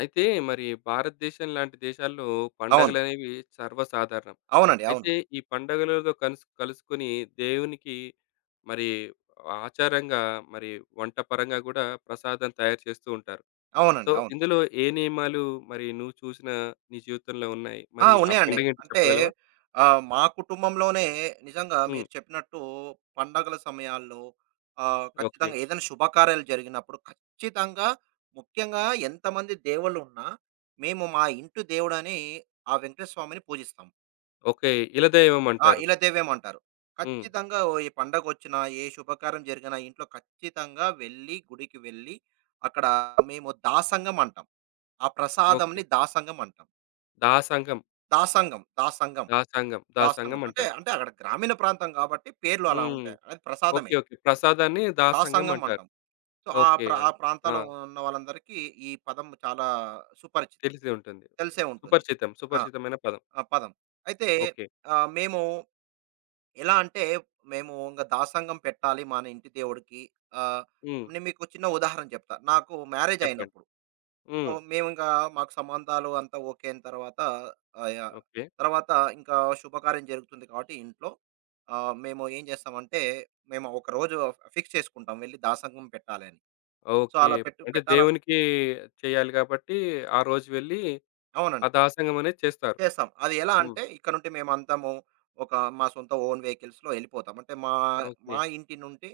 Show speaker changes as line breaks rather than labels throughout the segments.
అయితే మరి భారతదేశం లాంటి దేశాల్లో
అవును.
పండగలనేవి సర్వసాధారణం.
అవునండి. అవును.
అయితే ఈ పండగలలో కలుసుకొని దేవునికి మరి ఆచారంగా మరి వంట పరంగా కూడా ప్రసాదం తయారు చేస్తూ ఉంటారు.
అవునండి.
సో,
అవును.
ఇందులో ఏ నియమాలు మరి నువ్వు చూసిన నీ జీవితంలో ఉన్నాయి?
ఆ!
మరి ఆ
ఉన్నాయండి.
పండుగేంటో
అంటే
చెప్పగలవా?
మా కుటుంబంలోనే నిజంగా
హ్మ్.
మీరు చెప్పినట్టు పండగల సమయాల్లో
ఓకే.
ఖచ్చితంగా ఏదైనా శుభకార్యాలు జరిగినప్పుడు ఖచ్చితంగా ముఖ్యంగా ఎంతమంది దేవుళ్ళున్నా మేము మా ఇంటి దేవుడని ఆ వెంకటేశ్వర స్వామిని పూజిస్తాం.
ఓకే. ఇలదైవం
ఆ!
అంటారు.
ఇలదైవం అంటారు.
హ్మ్.
ఖచ్చితంగా ఏ పండగొచ్చినా, ఏ శుభకార్యం జరిగినా ఇంట్లో ఖచ్చితంగా గుడికి వెళ్లి అక్కడ మేము దాసంగం అంటాం. ఆ
ఓకే.
ప్రసాదంని దాసంగం అంటాం.
దాసంగం.
దాసంగం. దాసంగం.
దాసంగం.
దాసంగం.
దాసంగం
అంటే,
అంటారు.
అంటే అక్కడ గ్రామీణ ప్రాంతం కాబట్టి పేర్లు అలా
హ్మ్.
ఉంటాయి. అది
ఓకే.
ప్రసాదమే.
ఓకే. ప్రసాదాన్ని దాసంగం
దాసంగం
అంటారు.
అంటాం. So,
okay.
ఆ
ఆ!
ప్రాంతాల్లో ఉన్న వాళ్ళందరికీ ఈ పదం చాలా సుపరిచితం.
తెలిసి ఉంటుంది.
తెలిసే ఉంటుంది.
సుపరిచితం.
ఆ!
సుపరిచితమైన పదం.
ఆ పదం. అయితే
ఓకే.
మేము ఎలా అంటే, మేము ఇంగ దాసంగం పెట్టాలి మన ఇంటి దేవుడికి. ఆహ్,
హ్మ్.
నేను మీకు చిన్న ఉదాహరణ చెప్తా. నాకు మ్యారేజ్
చెప్పండి.
అయినప్పుడు సో,
హ్మ్.
మేమింకా మాకు సంబంధాలు అంతా ఓకే అయిన తర్వాత ఆహ్, యాహ్!
ఓకే.
తర్వాత ఇంకా శుభకార్యం జరుగుతుంది కాబట్టి ఇంట్లో మేము ఏం చేస్తామంటే, మేము ఒకరోజు ఫిక్స్ చేసుకుంటాం వెళ్లి దాసంగం పెట్టాలని. So,
okay.
అలా పెట్టు
అంటే
పెట్టాలని
దేవునికి చేయాలి కాబట్టి, ఆ రోజు వెళ్లి ఆ
అవునండి.
దాసంగం అనేది చేస్తారు.
చేస్తాం. అది ఎలా
హ్మ్.
అంటే ఇక్కడ నుండి మేమంతాము ఒక మా సొంత ఓన్ వెహికల్స్‌లో ఎళ్ళిపోతాం. అంటే మా
ఓకే.
మా ఇంటి నుండి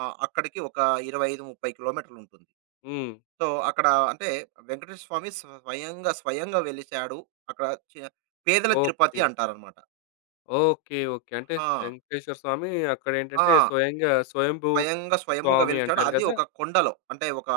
అక్కడికి ఒక 25, 30 కిలోమీటర్లుంటుంది.
హ్మ్.
సో, అక్కడ అంటే వెంకటేశ్వర స్వామి స్వయంగా, స్వయంగా వెలిశాడు. అక్కడ చి పేదల తిరుపతి
ఓకే.
అంటారనమాట.
ఓకే. ఓకే. అంటే
ఆ!
వెంకటేశ్వర స్వామి అక్కడేంటంటే
ఆ!
స్వయంగా స్వయంభూ
స్వయంగా స్వయంభూగా
స్వామి
వెలిచాడు.
అంటారు
అది
కదా!
ఒక కొండలో. అంటే ఒక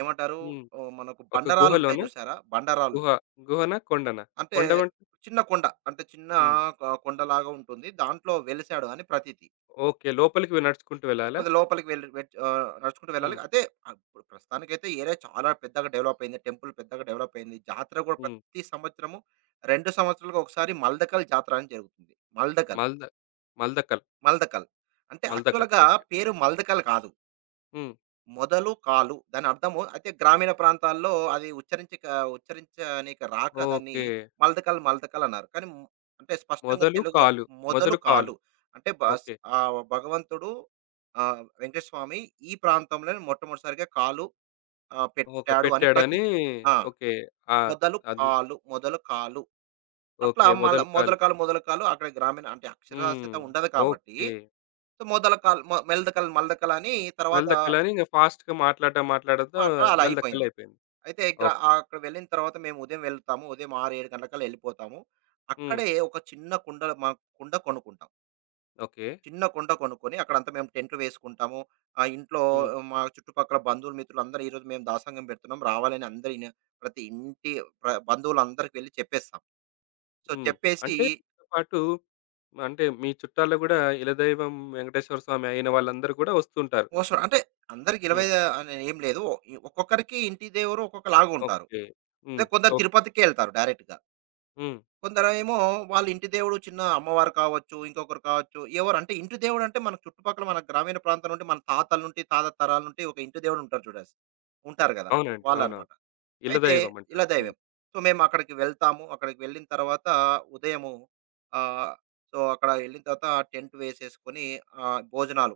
ఏమంటారు?
హ్మ్.
ఓహ్, మనకు
ఒక
బండరాళ్ళుంటాయి
గుహలోనా?
చూసారా? బండరాళ్ళు.
గుహ గుహనా? కొండనా?
అంటే
కొండ అంటే
చిన్న కొండ. అంటే చిన్న
హ్మ్.
కొండలాగా ఉంటుంది. దాంట్లో వెలిశాడు అని ప్రతీతి.
ఓకే. లోపలికి నడుచుకుంటూ వెళ్ళాలా?
కొద్ది లోపలికి నడుచుకుంటూ వెళ్ళాలి.
హ్మ్.
అదే ఆ, ఇప్పుడు ప్రస్తుతానికైతే ఏరియా చాలా పెద్దగా డెవలప్ అయింది. టెంపుల్ పెద్దగా డెవలప్ అయింది. జాతర కూడా
హ్మ్.
ప్రతి సంవత్సరము 2 సంవత్సరాలకు ఒకసారి మల్దకల్ జాతర అని జరుగుతుంది. మల్దకల్,
మల్ద మల్దకల్.
మల్దకల్. అంటే
మల్దకల్.
యాక్చువల్‌గా
ఓకే.
పేరు మల్దకల్ కాదు.
హ్మ్.
మొదలు కాలు దాని అర్థము. అయితే గ్రామీణ ప్రాంతాల్లో అది ఉచ్చరించక ఉచ్చరించనీకి రాక దాన్ని
ఓకే.
మలదకల్ మలదకల్ అన్నారు. కానీ అంటే స్పష్టంగా
మొదలు
తెలుగులో
కాలు.
మొదలు
మొదలు
కాలు.
కాలు.
అంటే బస్
ఓకే.
భగవంతుడు, వెంకటేశ్వర స్వామి ఈ ప్రాంతంలోనే మొట్టమొదటిసారిగా కాలు
ఓకే.
పెట్టాడు అని
పెట్టాడని
ప్రతీతి. ఆ!
ఓకే. ఆ!
మొదలు
అది.
కాలు, మొదలు కాలు. అట్లా
ఓకే. మొదలు కాలు.
మొదల కాలు, మొదల కాలు. అక్కడ గ్రామీణ అంటే
హ్మ్.
అక్షరాస్యత ఉండదు కాబట్టి,
ఓకే.
సో, మొదల కాలు మెలదకల్, మలదకల్ అని తర్వాత
మల్దకల్ అని ఇంగ ఫాస్ట్‌గా మాట్లాడడంతో
మాట అలా
మల్దకల్
అయిపోయింది.
అయిపోయింది.
అయితే
ఓకే.
అక్కడ వెళ్ళిన తర్వాత మేము ఉదయం వెళ్తాము. ఉదయం 6, 7 గంటలకల్లా వెళ్ళిపోతాము.
హ్మ్.
అక్కడే ఒక చిన్న కుండలో మా కుండ కొనుక్కుంటాం.
ఓకే.
చిన్న కుండ కొనుక్కొని అక్కడంతా మేము టెంట్లు వేసుకుంటాము. ఇంట్లో
హ్మ్.
ఆ, మా చుట్టుపక్కల బంధువులు, మిత్రులు అందరూ ఈరోజు మేము దాసంగం పెడుతున్నాం, రావాలని అందరి ఇన ప్రతి ఇంటి ప్ర బంధువులందరికి వెళ్లి చెప్పేస్తాం. సో,
హ్మ్.
చెప్పేసి
అంటే మీతో పాటు అంటే మీ చుట్టాల్లో గూడా ఇలదైవం వెంకటేశ్వర స్వామి అయిన వాళ్ళందరూ గూడా వస్తుంటారు.
మోస్ట్‌లీ అంటే అందరికి 20
హ్మ్.
అనేం లేదు. ఒక్కొక్కరికి ఇంటి దేవురు ఒక్కొక్కలాగుంటారు.
ఓకే. హ్మ్.
అదే కొందరు
ఓహ్!
తిరుపతికే ఎళ్తారు డైరెక్ట్‌గా.
హ్మ్.
కొందరేమో వాళ్ళ ఇంటి దేవుడు చిన్న అమ్మవారు కావచ్చు, ఇంకొకరు కావచ్చు. ఎవరు అంటే ఇంటి దేవుడు అంటే మన చుట్టుపక్కల మన గ్రామీణ ప్రాంతం నుండి మన తాతల నుండి, తాత తరాల నుండి ఒక ఇంటి దేవుడు ఉంటారు గదా!
అవునండి.
వాళ్ళనమాట.
అవునవును.
అయితే
ఇల్లదైవం
ఇళ్ళ
అంటారు. హ్మ్.
దైవం. సో, మేమక్కడికి వెళ్తాము. అక్కడికి వెళ్ళిన తర్వాత ఉదయము ఆహ్, సో, అక్కడ వెళ్ళిన తర్వాత టెంట్ వేసేసుకొని భోజనాలు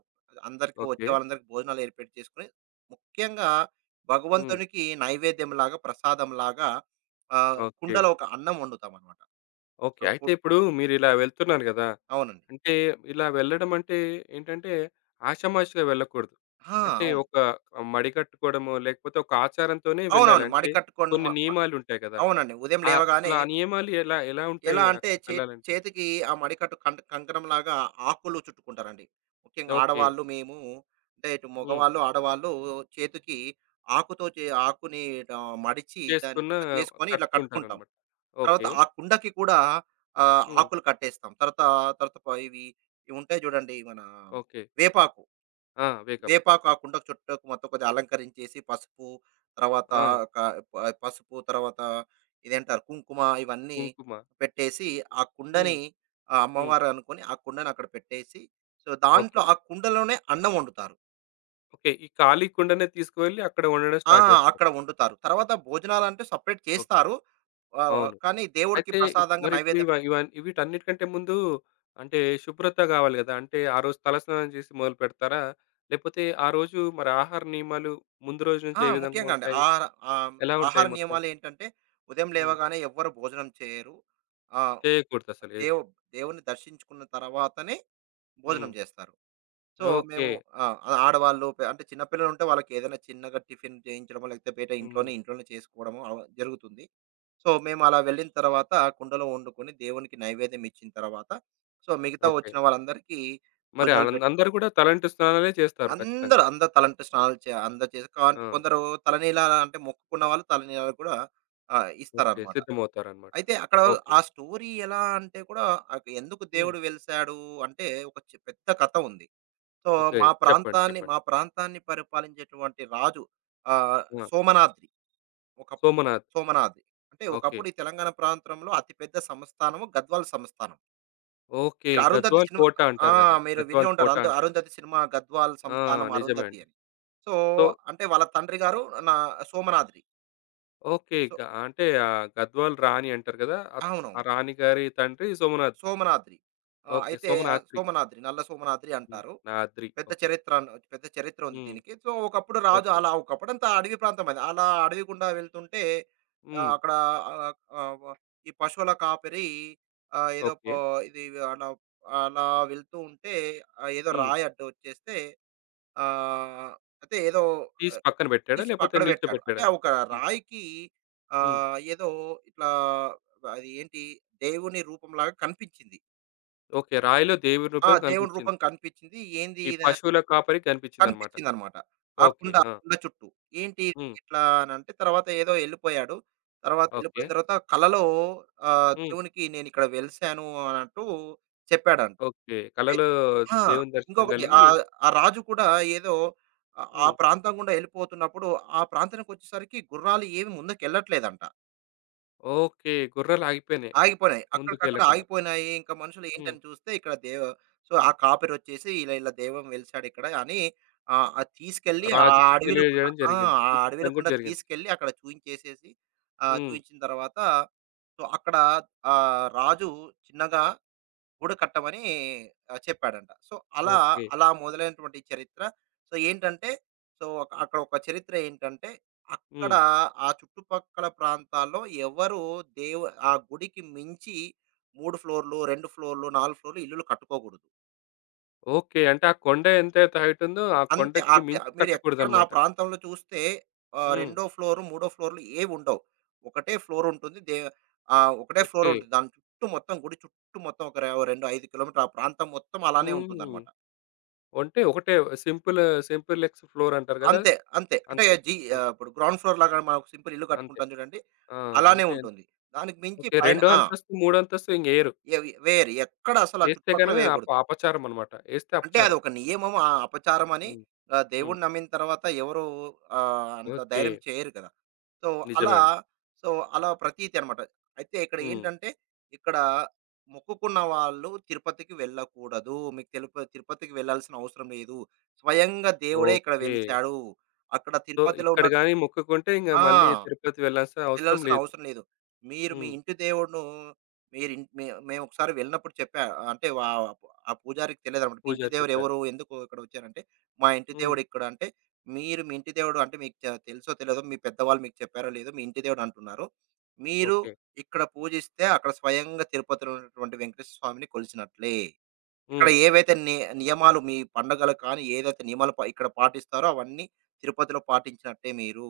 అందరికి వచ్చే
ఓకే.
వాళ్ళందరికీ భోజనాలు ఏర్పాటు చేసుకొని, ముఖ్యంగా
హ్మ్.
భగవంతునికి నైవేద్యంలాగా, ప్రసాదంలాగా
ఓకే.
కుండలో ఒక అన్నం వండుతామనమాట.
ఓకే.
సో,
అయితే
కుడ్
ఇప్పుడు మీరిలా వెళ్తున్నారు గదా!
అవునండి.
అంటే ఇలా వెళ్ళడం అంటే ఏంటంటే ఆషామాషీగా వెళ్ళకూడదు.
ఆ!
అంటే
అవును.
ఒక మడికట్టుకోవడమో, లేకపోతే ఒక ఆచారంతోనే వెళ్ళాలి.
అవునవును.
అంటే
మడికట్టుకొని మ
కొన్ని
మ
నియమాలుంటాయి గదా!
అవునండి. ఉదయం లేవగానే
అసలు ఆ నియమాలు ఎలా ఎలా
ఎలా
ఉంటాయి
అంటే
అక్కడికెళ్ళాలంటే?
చేతికి ఆ మడికట్టు కంకణంలాగా ఆకులు చుట్టుకుంటారండి. ముఖ్యంగా
ఓకే.
ఆడవాళ్ళు మేము అంటే ఇటు
హ్మ్.
మగవాళ్ళు, ఆడవాళ్ళు చేతికి ఆకుతో చే ఆకుని మడిచి దాన్ని
చేసుకున్న
చేసుకొని ఇట్లా కట్టుకుంటాం.
కట్టుకుంటారనమాట.
తర్వాత
ఓకే.
ఆ కుండకి కూడా
హ్మ్.
ఆకులు కట్టేస్తాం. తర్వాత తర్వాత ప ఇవి ఇవి ఉంటాయి చూడండి మన
ఓకే.
వేపాకు.
ఆ! వేగవాకు.
వేపాకు ఆ కుండకు చుట్టూ మొత్తం కొద్దిగా అలంకరించేసి పసుపు, తర్వాత
ఆ!
ఒక ప పసుపు తర్వాత ఇదేంటారు కుంకుమ ఇవన్నీ
కుంకుమ.
పెట్టేసి, ఆ కుండని
హ్మ్. హ్మ్.
అమ్మవారు అనుకోని ఆ కుండని అక్కడ పెట్టేసి, సో, దాంట్లో
ఓకే.
ఆ కుండలోనే అన్నం వండుతారు.
ఓకే. ఈ ఖాళీ కుండనే తీసుకువెళ్ళి అక్కడ వండడం
ఆ!
స్టార్ట్ చేస్తారు.
అక్కడ వండుతారు. తర్వాత భోజనాలంటే సెపరేట్
ఓకే.
చేస్తారు. ఆహ్,
అవును.
కానీ దేవుడికి
అయితే
ప్రసాదంగా
మరిప్పుడు
నైవేద్యం
ఇవ
పె
ఇవ వీటన్నిటికంటే ముందు అంటే శుభ్రత గావాలి గదా! అంటే ఆ రోజు తలస్నానం చేసి మొదలుపెడతారా? లేపోతే ఆ రోజు మరి ఆహార నియమాలు ముందు రోజు నుంచి
ఆ!
ఏ విధంగా
ముఖ్యంగా అండి.
ఉంటాయి?
ఆహ్,
ఎలా
ఆహార
ఉంటాయి మొత్తం?
నియమాలేంటంటే ఉదయం
హ్మ్.
లేవగానే ఎవ్వరు భోజనం చేయరు. ఆ!
చేయకూడదసలు ఏది.
దేవు దేవుడిని దర్శించుకున్న తర్వాతనే భోజనం
హ్మ్.
చేస్తారు. So,
okay.
మేము ఆ! ఆడవాళ్ళు అంటే చిన్న పిల్లలుంటే వాళ్ళకేదైనా చిన్నగా టిఫిన్ చేయించడమో, లేకపోతే బయట
హ్మ్.
ఇంట్లోనే ఇంట్లోనే చేసుకోవడమో జరుగుతుంది. సో, మేము అలా వెళ్ళిన తర్వాత కుండలో వండుకొని దేవునికి నైవేద్యం ఇచ్చిన తర్వాత, సో, మిగతా
ఓకే.
వచ్చిన వాళ్ళందరికీ
మరి
భోజనాలు పెట్టి,
అందరూ గూడా తలంటు స్నానాలే చేస్తారు ఖచ్చితంగా.
అందరూ అందరూ తలంటు స్నానాలు చే అందరూ చేసి
ఆ!
కొందరు తలనీలా అంటే మొక్కుకున్న వాళ్ళు తలనీలాలు కూడా
ఓకే.
ఇస్తారనమాట.
సిద్ధమవుతారనమాట.
అయితే అక్కడ
ఓకే.
ఆ స్టోరీ ఎలా అంటే కూడా, ఎందుకు
హ్మ్.
దేవుడు వెలిసాడు అంటే ఒక పెద్ద కథ ఉంది. So,
okay. చెప్పండి. చెప్పండి.
మా ప్రాంతాన్ని పరిపాలించేటువంటి రాజు ఆహ్,
ఆ!
సోమనాద్రి. ఒకప్పుడు
సోమనాథ్.
సోమనాద్రి. అంటే
ఓకే.
ఒకప్పుడు ఈ తెలంగాణ ప్రాంతంలో అతిపెద్ద సంస్థానము గద్వాల్ సంస్థానం.
ఓకే.
మీరు అరుంధతి
గద్వాల్
సినిమా
కోట
ఆ!
అంటారు గదా!
మీరు వినే
గద్వాల్
ఉంటారు.
కోట అంటారు. కదా.
అరుంధతి సినిమా గద్వాల్
ఆ!
సంస్థానం
నిజమే
అరుంధతి
అండి.
అని. సో,
సో,
అంటే వాళ్ళ తండ్రి గారు నా సోమనాద్రి.
ఓకే.
సో
అంటే గద్వాల్ రాణి అంటారు గదా! ఆ
అవునవును.
రాణి గారి తండ్రి సోమనాథ్.
సోమనాద్రి.
ఓకే.
అయితే ఆ
సోమనాద్రి.
సోమనాద్రి నల్ల సోమనాద్రి
హ్మ్.
అంటారు.
నాద్రి. ఓకే.
పెద్ద చరిత్ర ఉంది
హ్మ్.
దీనికి. సో, ఒకప్పుడు రాజు
ఓకే.
అలా ఒకప్పుడంతా అడవి ప్రాంతం అది. అలా అడవి గుండా వెళ్తుంటే
హ్మ్.
అక్కడ ఆహ్, ఆహ్, వ ఈ పశువుల కాపరి ఆహ్, ఏదో
ఓకే.
పో ఇది అలా అలా వెళ్తూ ఉంటే ఏదో
హ్మ్.
రాయి అడ్డొచ్చేస్తే, ఆహ్, అయితే ఏదో
తీసి
ఆహ్,
పక్కన బెట్టాడా?
తీసి
లేపోతే
పక్కన పెట్టాడు. అంటే
నిల్చోబెట్టాడా?
ఆ ఒక
హ్మ్.
రాయికి
హ్మ్.
ఏదో ఇట్లా అది ఏంటి దేవుని రూపంలాగా కనిపించింది.
ఓకే. రాయిలో దేవుడి
ఆ!
రూపం
దేవుని రూపం
కనిపిచ్చింది.
కనిపించింది. ఏంది
ఈ
ఇది
పశువుల కాపరికి కనిపిచ్చిందన్నమాట.
కనిపించిందనమాట.
ఓకే.
ఆ
ఆ!
కుండ చుట్టూ. ఏంటి
హ్మ్.
ఇట్లా అనంటే తర్వాత ఏదో ఎళ్ళిపోయాడు. తర్వాత
ఓకే.
ఎళ్ళిపోయిన తర్వాత కలలో
హ్మ్.
దేవునికి నేనిక్కడ వెలిసాను అనంటూ చెప్పాడంట.
ఓకే.
అయి
కలలో
ఆ!
దేవుని దర్శనం
ఇంకొకటి
గలిగి
ఆ రాజు కూడా ఏదో ఆ
హ్మ్.
ప్రాంతం గుండా ఎళ్ళిపోతున్నప్పుడు, ఆ ప్రాంతానికొచ్చేసరికి గుర్రాలు ఏవి ముందుకెళ్ళట్లేదంట.
ఓకే. గుర్రాలాగిపోయినాయి.
ఆగిపోయినాయి. అక్కడికక్కడ
ముందుకెళ్ళకుండా.
ఆగిపోయినాయి. ఇంకా మనుషులు
హ్మ్.
ఏంటని చూస్తే ఇక్కడ సో, ఆ కాపరొచ్చేసి ఇలా ఇలా దైవం వెలిసాడిక్కడ అని అది తీసుకెళ్ళి ఆ
రాజుకి
అడవిలో గుండా
తెలియజేయడం
ఆ!
జరిగింది.
ఆ అడవిలో
చూపించడం గూడా
గుండా
జరిగింది.
తీసుకెళ్ళి అక్కడ చూయించేసేసి,
హ్మ్.
చూయించిన తర్వాత సో, అక్కడ రాజు చిన్నగా గూడు కట్టమని చెప్పాడంట. సో, అలా,
ఓకే.
అలా మొదలైనటువంటి చరిత్ర. సో, ఏంటంటే సో, అక్కడ ఒక చరిత్ర ఏంటంటే, అక్కడ
హ్మ్.
ఆ చుట్టుపక్కల ప్రాంతాల్లో ఎవరు దేవు ఆ గుడికి మించి 3 ఫ్లోర్‌లు, 2 ఫ్లోర్‌లు, 4 ఫ్లోర్‌లు ఇల్లులు కట్టుకోకూడదు.
ఓకే. అంటే ఆ కొండ ఎంతైతే హైట్ ఉందో, ఆ
అంతే
కొండకి మించి
మీరెక్కడ నా
కట్టకూడదనమాట.
ప్రాంతంలో చూస్తే
హ్మ్.
రెండో ఫ్లోర్, మూడో ఫ్లోర్‌లు ఏవుండవు. ఒకటే ఫ్లోర్ ఉంటుంది. ఒకటే ఫ్లోర్
ఓకే.
ఉంటుంది. దాని చుట్టూ మొత్తం గుడి చుట్టూ మొత్తం ఒక 2, 5 కిలోమీటర్ల ఆ ప్రాంతం మొత్తం అలానే
హ్మ్.
ఉంటుందన్నమాట.
అంటే ఒకటే సింపుల్, సింపులెక్స్ ఫ్లోర్ అంటారు గదా!
అంతే. అంతే. అంటే
అంతే. ఓకే.
ఇప్పుడు గ్రౌండ్ ఫ్లోర్ లాగా మనం ఒక సింపుల్ ఇల్లు
అంతే.
కట్టుకుంటాం చూడండి.
ఆ!
అలానే
అంతే. అంతే.
ఉంటుంది. దానికి మించి
ఓకే.
పైన
రెండో
ఆ!
అంతస్తు, మూడో అంతస్తు ఇంగేయరు.
ఎవి వేయరు. ఎక్కడ అసలు ఆ
ఏస్తే
చుట్టుపక్కల
గనక
వేయకూడదు.
అపచారం అనమాట. ఏస్తే
అంటే అది
అపచారం.
ఒక నియమం, ఆ అపచారం అని
హ్మ్. హ్మ్.
దేవుడిని నమ్మిన తర్వాత ఎవరు అంత
ఓకే.
ధైర్యం చేయరు కదా! సో, అలా
నిజమే అండి.
సో, అలా ప్రతీతి అనమాట. అయితే ఇక్కడ
హ్మ్.
ఏంటంటే, ఇక్కడ మొక్కుకున్న వాళ్ళు తిరుపతికి వెళ్ళకూడదు. మీకు తిరుపతికి వెళ్ళాల్సిన అవసరం లేదు. స్వయంగా దేవుడే ఇక్కడ
ఓకే.
వెలిసాడు. అక్కడ
సో,
తిరుపతిలో
ఇక్కడ
ఉన్న
గాని మొక్కుకుంటే ఇంగ
ఆ!
మళ్ళీ తిరుపతి వెళ్ళాల్సిన అవసరం
వెళ్ళాల్సిన
లేదు.
అవసరం లేదు. మీరు మీ
హ్మ్.
ఇంటి దేవుడును మీరిన్ మే మేమొకసారి వెళ్ళినప్పుడు చెప్పా. అంటే వా ఆ పూజారికి తెలియదనమాట. "మీ ఇంటి
పూజారి
దేవుడు
చెప్పారు.
ఎవరు? ఎందుకు ఇక్కడొచ్చారంటే" "మా ఇంటి
హ్మ్.
దేవుడు ఇక్కడ" అంటే, "మీరు మీ ఇంటి దేవుడు అంటే మీకు తెలుసో తెలియదో మీ పెద్దవాళ్ళు మీకు చెప్పారో లేదో మీ ఇంటి దేవుడు అంటున్నారు. మీరు
ఓకే.
ఇక్కడ పూజిస్తే అక్కడ స్వయంగా తిరుపతిలో ఉన్నటువంటి వెంకటేశ్వర స్వామిని కొలిచినట్లే. ఇక్కడ
హ్మ్.
ఏవైతే నియమాలు మీ పండగలకు కానీ ఏదైతే నియమాలు ఇక్కడ పాటిస్తారో అవన్నీ తిరుపతిలో పాటించినట్టే మీరు."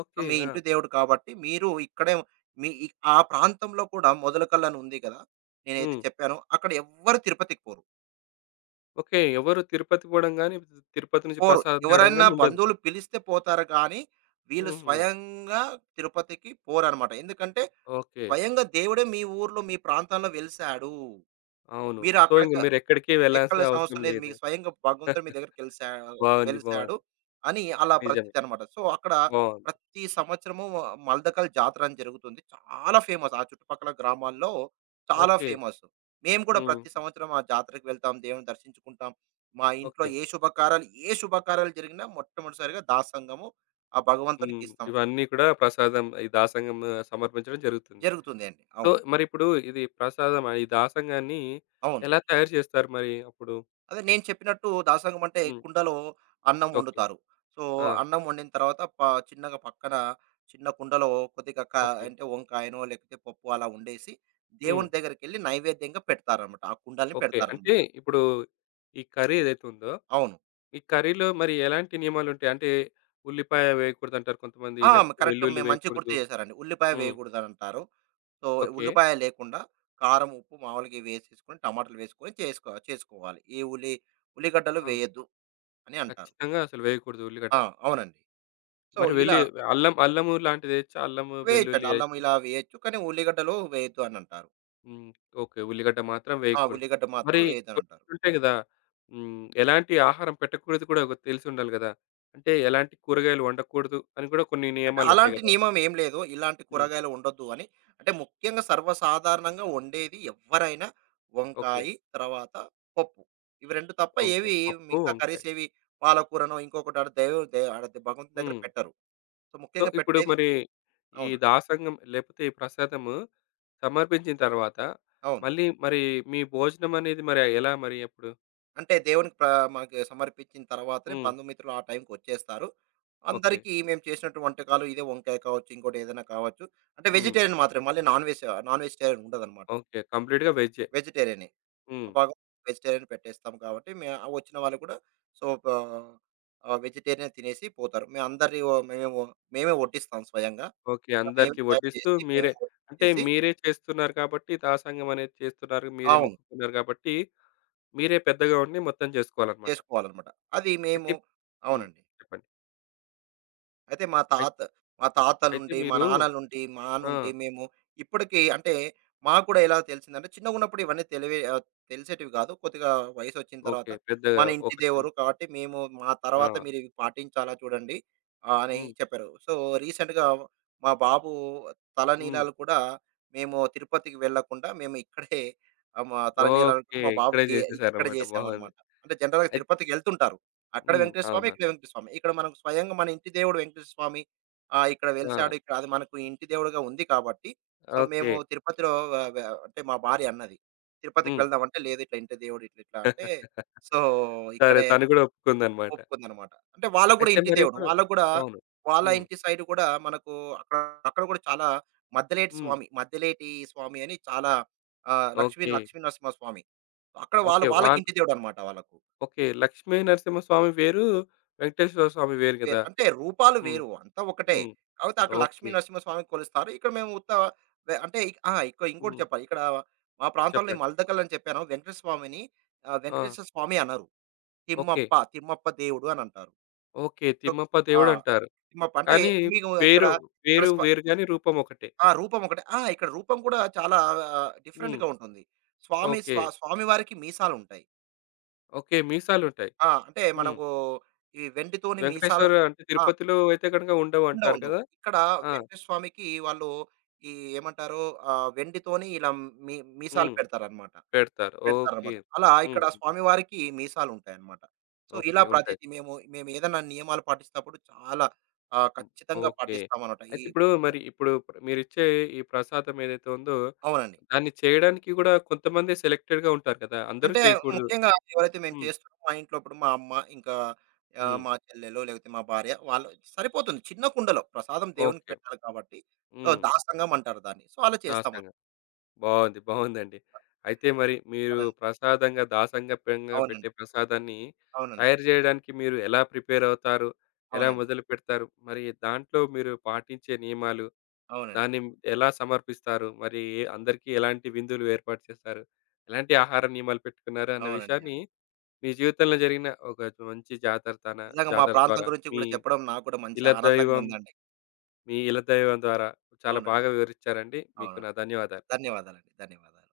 ఓకే.
మీ
ఆ!
ఇంటి దేవుడు కాబట్టి మీరు ఇక్కడే మీ ఇ ఆ ప్రాంతంలో కూడా మొదలకల్లు అని ఉంది కదా! నేనైతే
హ్మ్.
చెప్పానో అక్కడ ఎవ్వరు తిరుపతికి పోరు.
ఓకే. ఎవరు తిరుపతి పోవడం గాని, తిరుపతి నుంచి
పోరు.
ప్రసాదం తేవడం
ఎవరైనా
గాని ఉండదు.
బంధువులు పిలిస్తే పోతారు గానీ, వీళ్ళు
హుహు.
స్వయంగా తిరుపతికి పోరనమాట. ఎందుకంటే,
ఓకే.
స్వయంగా దేవుడే మీ ఊర్లో, మీ ప్రాంతంలో వెలిసాడు.
అవును.
మీరు
సో, ఇంక
అక్కడిక
మీరెక్కడికి వెళ్ళాల్సిన
ఎక్కలేసిన
అవసరం
అవసరం లేదు.
లేదు.
మీకు స్వయంగా భగవంతుడు మీ దగ్గరికి
బావుంది.
వెలిసాడు
బావుంది.
అని అలా
నిజమే.
ప్రతీతి అనమాట. సో, అక్కడ
బావుంది.
ప్రతి సంవత్సరము మల్దకల్ జాతర అని జరుగుతుంది. చాలా ఫేమస్. ఆ చుట్టుపక్కల గ్రామాల్లో చాలా
ఓకే.
ఫేమస్. మేము కూడా
హ్మ్.
ప్రతి సంవత్సరం ఆ జాతరకి వెళ్తాం. దేవుని దర్శించుకుంటాం. మా ఇంట్లో
ఓకే.
ఏ శుభకార్యాలు జరిగినా మొట్టమొదటిసారిగా దాసంగము ఆ
హ్మ్.
భగవంతుడికిస్తాం.
ఇవన్నీ కూడా ప్రసాదం ఈ దాసంగం ఆ, సమర్పించడం జరుగుతుంది.
జరుగుతుంది అండి.
సో,
అవును.
మరిప్పుడు ఇది ప్రసాదం ఈ దాసంగాన్ని
అవును.
ఎలా తయారు చేస్తారు మరి అప్పుడు?
అదే నేను చెప్పినట్టు దాసంగం అంటే
హ్మ్.
కుండలో అన్నం
ఓకే.
వండుతారు. సో,
ఆ!
అన్నం వండిన తర్వాత చిన్నగా పక్కన చిన్న కుండలో కొద్దిగా
ఓకే.
అంటే వంకాయనో, లేకపోతే పప్పు అలా వండేసి
హ్మ్.
దేవుని దగ్గరికెళ్ళి నైవేద్యంగా పెడతారనమాట. ఆ కుండల్ని
ఓకే. అంటే
పెడతారనమాట.
ఇప్పుడు ఈ కర్రీ ఏదైతే ఉందో,
అవును.
ఈ కర్రీలో మరి ఎలాంటి నియమాలుంటాయి? అంటే ఉల్లిపాయ వేయకూడదంటారు కొంతమంది.
ఆ!
లేకపోతే
కరెక్ట్
వెల్లుల్లి
మంచిగా గుర్తు
వేయకూడదు.
చేశారండి. ఉల్లిపాయ
హ్మ్.
వేయకూడదనంటారు. So,
okay.
ఉల్లిపాయ లేకుండా కారం, ఉప్పు మామూలుగా ఇవి వేసేసుకొని, టమాటాలు వేసుకొని చేసుకోవాలి. ఈ ఉల్లి ఉల్లిగడ్డలు
ఆ!
వేయొద్దు అని అంటారు.
ఖచ్చితంగా అసలు వేయకూడదు ఉల్లిగడ్డ.
ఆ! అవునండి. సో,
మరి
ఇలా
వెల్లి అల్లం అల్లము లాంటిదేయొచ్చా? అల్లము,
వేయచ్చండి.
వెల్లుల్లి
అల్లం
ఏయొచ్చా?
ఇలా వేయొచ్చు. కానీ ఉల్లిగడ్డలు వేయొద్దు అనంటారు.
హ్మ్. ఓకే. ఉల్లిగడ్డ మాత్రం
ఆ!
వేయకూడదు.
ఉల్లిగడ్డ మాత్రం
మరి
వేయొద్దనంటారు.
కొన్నుంటాయి గదా! హ్మ్. ఎలాంటి ఆహారం పెట్టకూడదు కూడా తెలిసుండాలి గదా! అంటే ఎలాంటి కూరగాయలు వండకూడదు అని కూడా కొన్ని
అంటే
నియమాలుంటాయి
అలాంటి
గదా!
నియమం ఏం లేదు, ఇలాంటి
హ్మ్.
కూరగాయలు ఉండొద్దు అని. అంటే ముఖ్యంగా సర్వసాధారణంగా వండేది ఎవ్వరైనా
ఓకే.
వంకాయి, తర్వాత పప్పు. ఇవి 2 తప్ప
వంకాయ.
ఏవి
పప్పు,
మిగతా
వంకాయ.
కర్రీస్ ఏవి పాలకూరనో ఇంకొకటి ఆడ దైవం దే ఆడ భగవంతుని దగ్గర
హ్మ్.
పెట్టరు. సో,
సో,
ముఖ్యంగా
ఇప్పుడు
పెట్టేది
మరి ఈ
అవును.
దాసంగం లేకపోతే ఈ ప్రసాదము సమర్పించిన తర్వాత
అవును.
మళ్ళీ మరి మీ భోజనం అనేది మరి ఎలా మరి అప్పుడు?
అంటే దేవునికి మనకి సమర్పించిన తర్వాతనే
హ్మ్.
బంధుమిత్రులు ఆ టైంకొచ్చేస్తారు.
ఓకే.
అందరికీ మేము చేసినట్టు వంటకాలు ఇదే వంకాయ కావచ్చు, ఇంకోటి ఏదైనా కావచ్చు. అంటే
హ్మ్.
వెజిటేరియన్ మాత్రమే. మళ్ళీ నాన్ వెజ్, నాన్ వెజిటేరియన్ ఉండదనమాట.
ఓకే. కంప్లీట్‌గా వెజ్జే.
వెజిటేరియనే. ఆ
హ్మ్.
భాగం వెజిటేరియన్ పెట్టేస్తాం కాబట్టి, వచ్చిన వాళ్ళు కూడా సో, ప వెజిటేరియనే తినేసి పోతారు. మేము అందరి వ మేము మేమే వడ్డిస్తాం స్వయంగా.
ఓకే.
మేమే
అందరికి
తయారు
వడ్డిస్తూ
చేసి,
మీరే
మేమే
అంటే
వడ్డించేసి
మీరే చేస్తున్నారు కాబట్టి దాసంగం అనేది చేస్తున్నారు. మీరే
అవును.
మొక్కుకున్నారు కాబట్టి మీరే పెద్దగా ఉండి మొత్తం జేసుకోవాలన్నమాట.
చేసుకోవాలనమాట. అది మేము
అయితే హ్మ్.
అవునండి.
చెప్పండి.
అయితే
అయి
మా తాతల
అయితే
నుండి, మా
మీరు
నాన్నల నుండి, మా
ఆ!
నుండి మేము ఇప్పటికి. అంటే మాకు కూడా ఎలా తెలిసిందంటే చిన్నగున్నప్పుడు ఇవన్నీ తెలిసేటివి కాదు. కొద్దిగా వయసొచ్చిన తర్వాత
ఓకే. పెద్దగా
మన ఇంటి
ఒకటి
దేవుడు కాబట్టి మేము మా తర్వాత
ఆ!
మీరివి పాటించాలా చూడండి అని
హ్మ్.
చెప్పారు. సో, రీసెంట్‌గా మా బాబు
హ్మ్.
తలనీలాలు కూడా మేము తిరుపతికి వెళ్ళకుండా మేము ఇక్కడే, మా తలనీలాలు కూడా
ఓకే.
మా
ఇక్కడే
బాబుకి ఇక్కడే
జేసేసారన్నమాట. బాగుంది.
చేసామనమాట. అంటే జనరల్‌గా
అయిత్
తిరుపతికి వెళ్తుంటారు. అక్కడ
హ్మ్.
వెంకటేశ్వర స్వామి,
అవునా?
ఇక్కడ వెంకటేశ్వర స్వామి. ఇక్కడ మనకు స్వయంగా మన ఇంటి దేవుడు వెంకటేశ్వర స్వామి ఇక్కడ
ఆ!
వెలిసాడు. ఇక్కడ అది మనకు ఇంటి దేవుడుగా ఉంది కాబట్టి, సో,
ఓకే.
మేము తిరుపతిలో వ వ అంటే మా భార్య అన్నది. తిరుపతికి
హ్మ్.
వెళ్దాం అంటే, లేదు ఇట్లా ఇంటి దేవుడు ఇట్లా ఇట్లా అంటే, సో,
సరే.
ఇక్కడే
తను గూడా ఒప్పుకుందన్నమాట.
ఒప్పుకుందనమాట. అంటే వాళ్ళకి కూడా
అయితే
ఇంటి దేవుడు.
మరిప్పుడు
వాళ్ళకి కూడా
అవును.
వాళ్ళ
హ్మ్.
ఇంటి సైడ్ కూడా మనకు అక్కడ, అక్కడ కూడా చాలా
హ్మ్.
మద్దిలేటి స్వామి అని చాలా ఆహ్, లక్ష్మీ
ఓకే.
లక్ష్మీ నరసింహ స్వామి. అక్కడ వాళ్ళు
ఓకే.
వాళ్ళకి
వాళ్ళ
ఇంటి దేవుడనమాట వాళ్ళకు.
ఓకే. 'లక్ష్మీ నరసింహస్వామి' వేరు, 'వెంకటేశ్వర స్వామి' వేరు
వేరు.
గదా!
అంటే రూపాలు
హ్మ్.
వేరు. అంతా ఒకటే.
హ్మ్.
కాపోతే అక్కడ లక్ష్మీ
ఓకే.
నరసింహస్వామిని కొలుస్తారు. ఇక్కడ మేము ఉత్త వె అంటే ఆ! ఇక ఇంకోటి
హ్మ్.
చెప్పాలి. ఇక్కడ మా ప్రాంతంలో
చెప్పండి.
మల్దకల్ అని చెప్పాను. వెంకటేశ్వర స్వామిని
ఆ!
వెంకటేశ్వర స్వామి అనరు.
ఓకే.
తిమ్మప్ప దేవుడు అని అంటారు.
ఓకే.
సో
తిమ్మప్ప
ఆ!
దేవుడంటారు.
తిమ్మప్ప అంటే
కానీ
మీకు ఇక్కడ
పేరు,
ఇక్కడ
పేరు
స్ప
వేరు గాని రూపం ఒకటే.
ఆ! రూపం ఒకటే. ఆ! ఇక్కడ రూపం కూడా చాలా
హ్మ్.
డిఫరెంట్‌గా ఉంటుంది.
ఓకే.
స్వామి వారికి మీసాలుంటాయి.
ఓకే. మీసాలుంటాయి.
ఆ! అంటే
హ్మ్.
మనకు ఈ వెండితోని మీసాలు.
వెంకటేశ్వర అంటే
ఆ!
తిరుపతిలో అయితే గనుక
ఉండవు.
ఉండవంటారు
ఉండవు.
కదా!
ఇక్కడ
ఆ!
వెంకటేశ్వర స్వామికి వాళ్ళు ఈ ఏమంటారు వెండితోని ఇలా మీ మీసాలు
హ్మ్.
పెడతారన్నమాట.
పెడతారు. ఓకే.
పెడతారన్నమాట. అలా
హ్మ్.
ఇక్కడ స్వామివారికి మీసాలుంటాయన్నమాట. So,
okay.
ఇలా
ఉంటాయి.
ప్రతీది మేమేదన్నా నియమాలు పాటిస్తేప్పుడు చాలా
హ్మ్.
ఖచ్చితంగా
ఓకే.
పాటిస్తామనమాట. ఈ
అయితే ఇప్పుడు మరి ఇప్పుడు మీరిచ్చే ఈ ప్రసాదం ఏదైతే ఉందో,
అవునండి.
దాన్ని చేయడానికి గూడా కొంతమంది సెలెక్టెడ్‌గా ఉంటారు కదా! అందరూ
అంటే
చేయకూడదు.
ముఖ్యంగా ఎవరైతే మేము
హ్మ్.
చేస్తున్నామో మా ఇంట్లో ఇప్పుడు మా అమ్మ ఇంకా
హ్మ్.
మా చెల్లెలో లేకపోతే మా భార్య వాళ్ళు సరిపోతుంది. చిన్న కుండలో ప్రసాదం దేవునికి
ఓకే.
పెట్టాలి కాబట్టి. సో,
హ్మ్.
దాసంగం అంటారు దాన్ని. సో, అలా చేస్తామనమాట.
దాసంగా. బావుంది. బావుందండి. అయితే మరి మీరు
అవునండి.
ప్రసాదంగా దాసంగా పెట్టే
అవునండి.
ప్రసాదాన్ని
అవునండి.
తయారు జేయడానికి మీరు ఎలా ప్రిపేరవుతారు? ఎలా
అవునండి.
మొదలుపెడతారు? మరి దాంట్లో మీరు పాటించే నియమాలు,
అవునండి.
దాన్ని ఎలా సమర్పిస్తారు? అందరికీ ఎలాంటి విందులు ఏర్పాటు చేస్తారు? ఎలాంటి ఆహార నియమాలు పెట్టుకున్నారు? అన్న
అవునండి.
విషయాన్ని
అవును.
మీ జీవితంలో జరిగిన ఒక మంచి జాతర తన
నిజంగా మా
జాతర
ప్రాంతం
ద్వారా
గురించి
మీ
కూడా చెప్పడం నాకు కూడా మంచి
ఇల
ఆనందంగా
దైవం
ఉందండి.
ద్వారా చాలా
అవునండి.
బాగా వివరిచ్చారండి. మీకు
అవునండి.
నా ధన్యవాదాలు.
ధన్యవాదాలండి. ధన్యవాదాలు.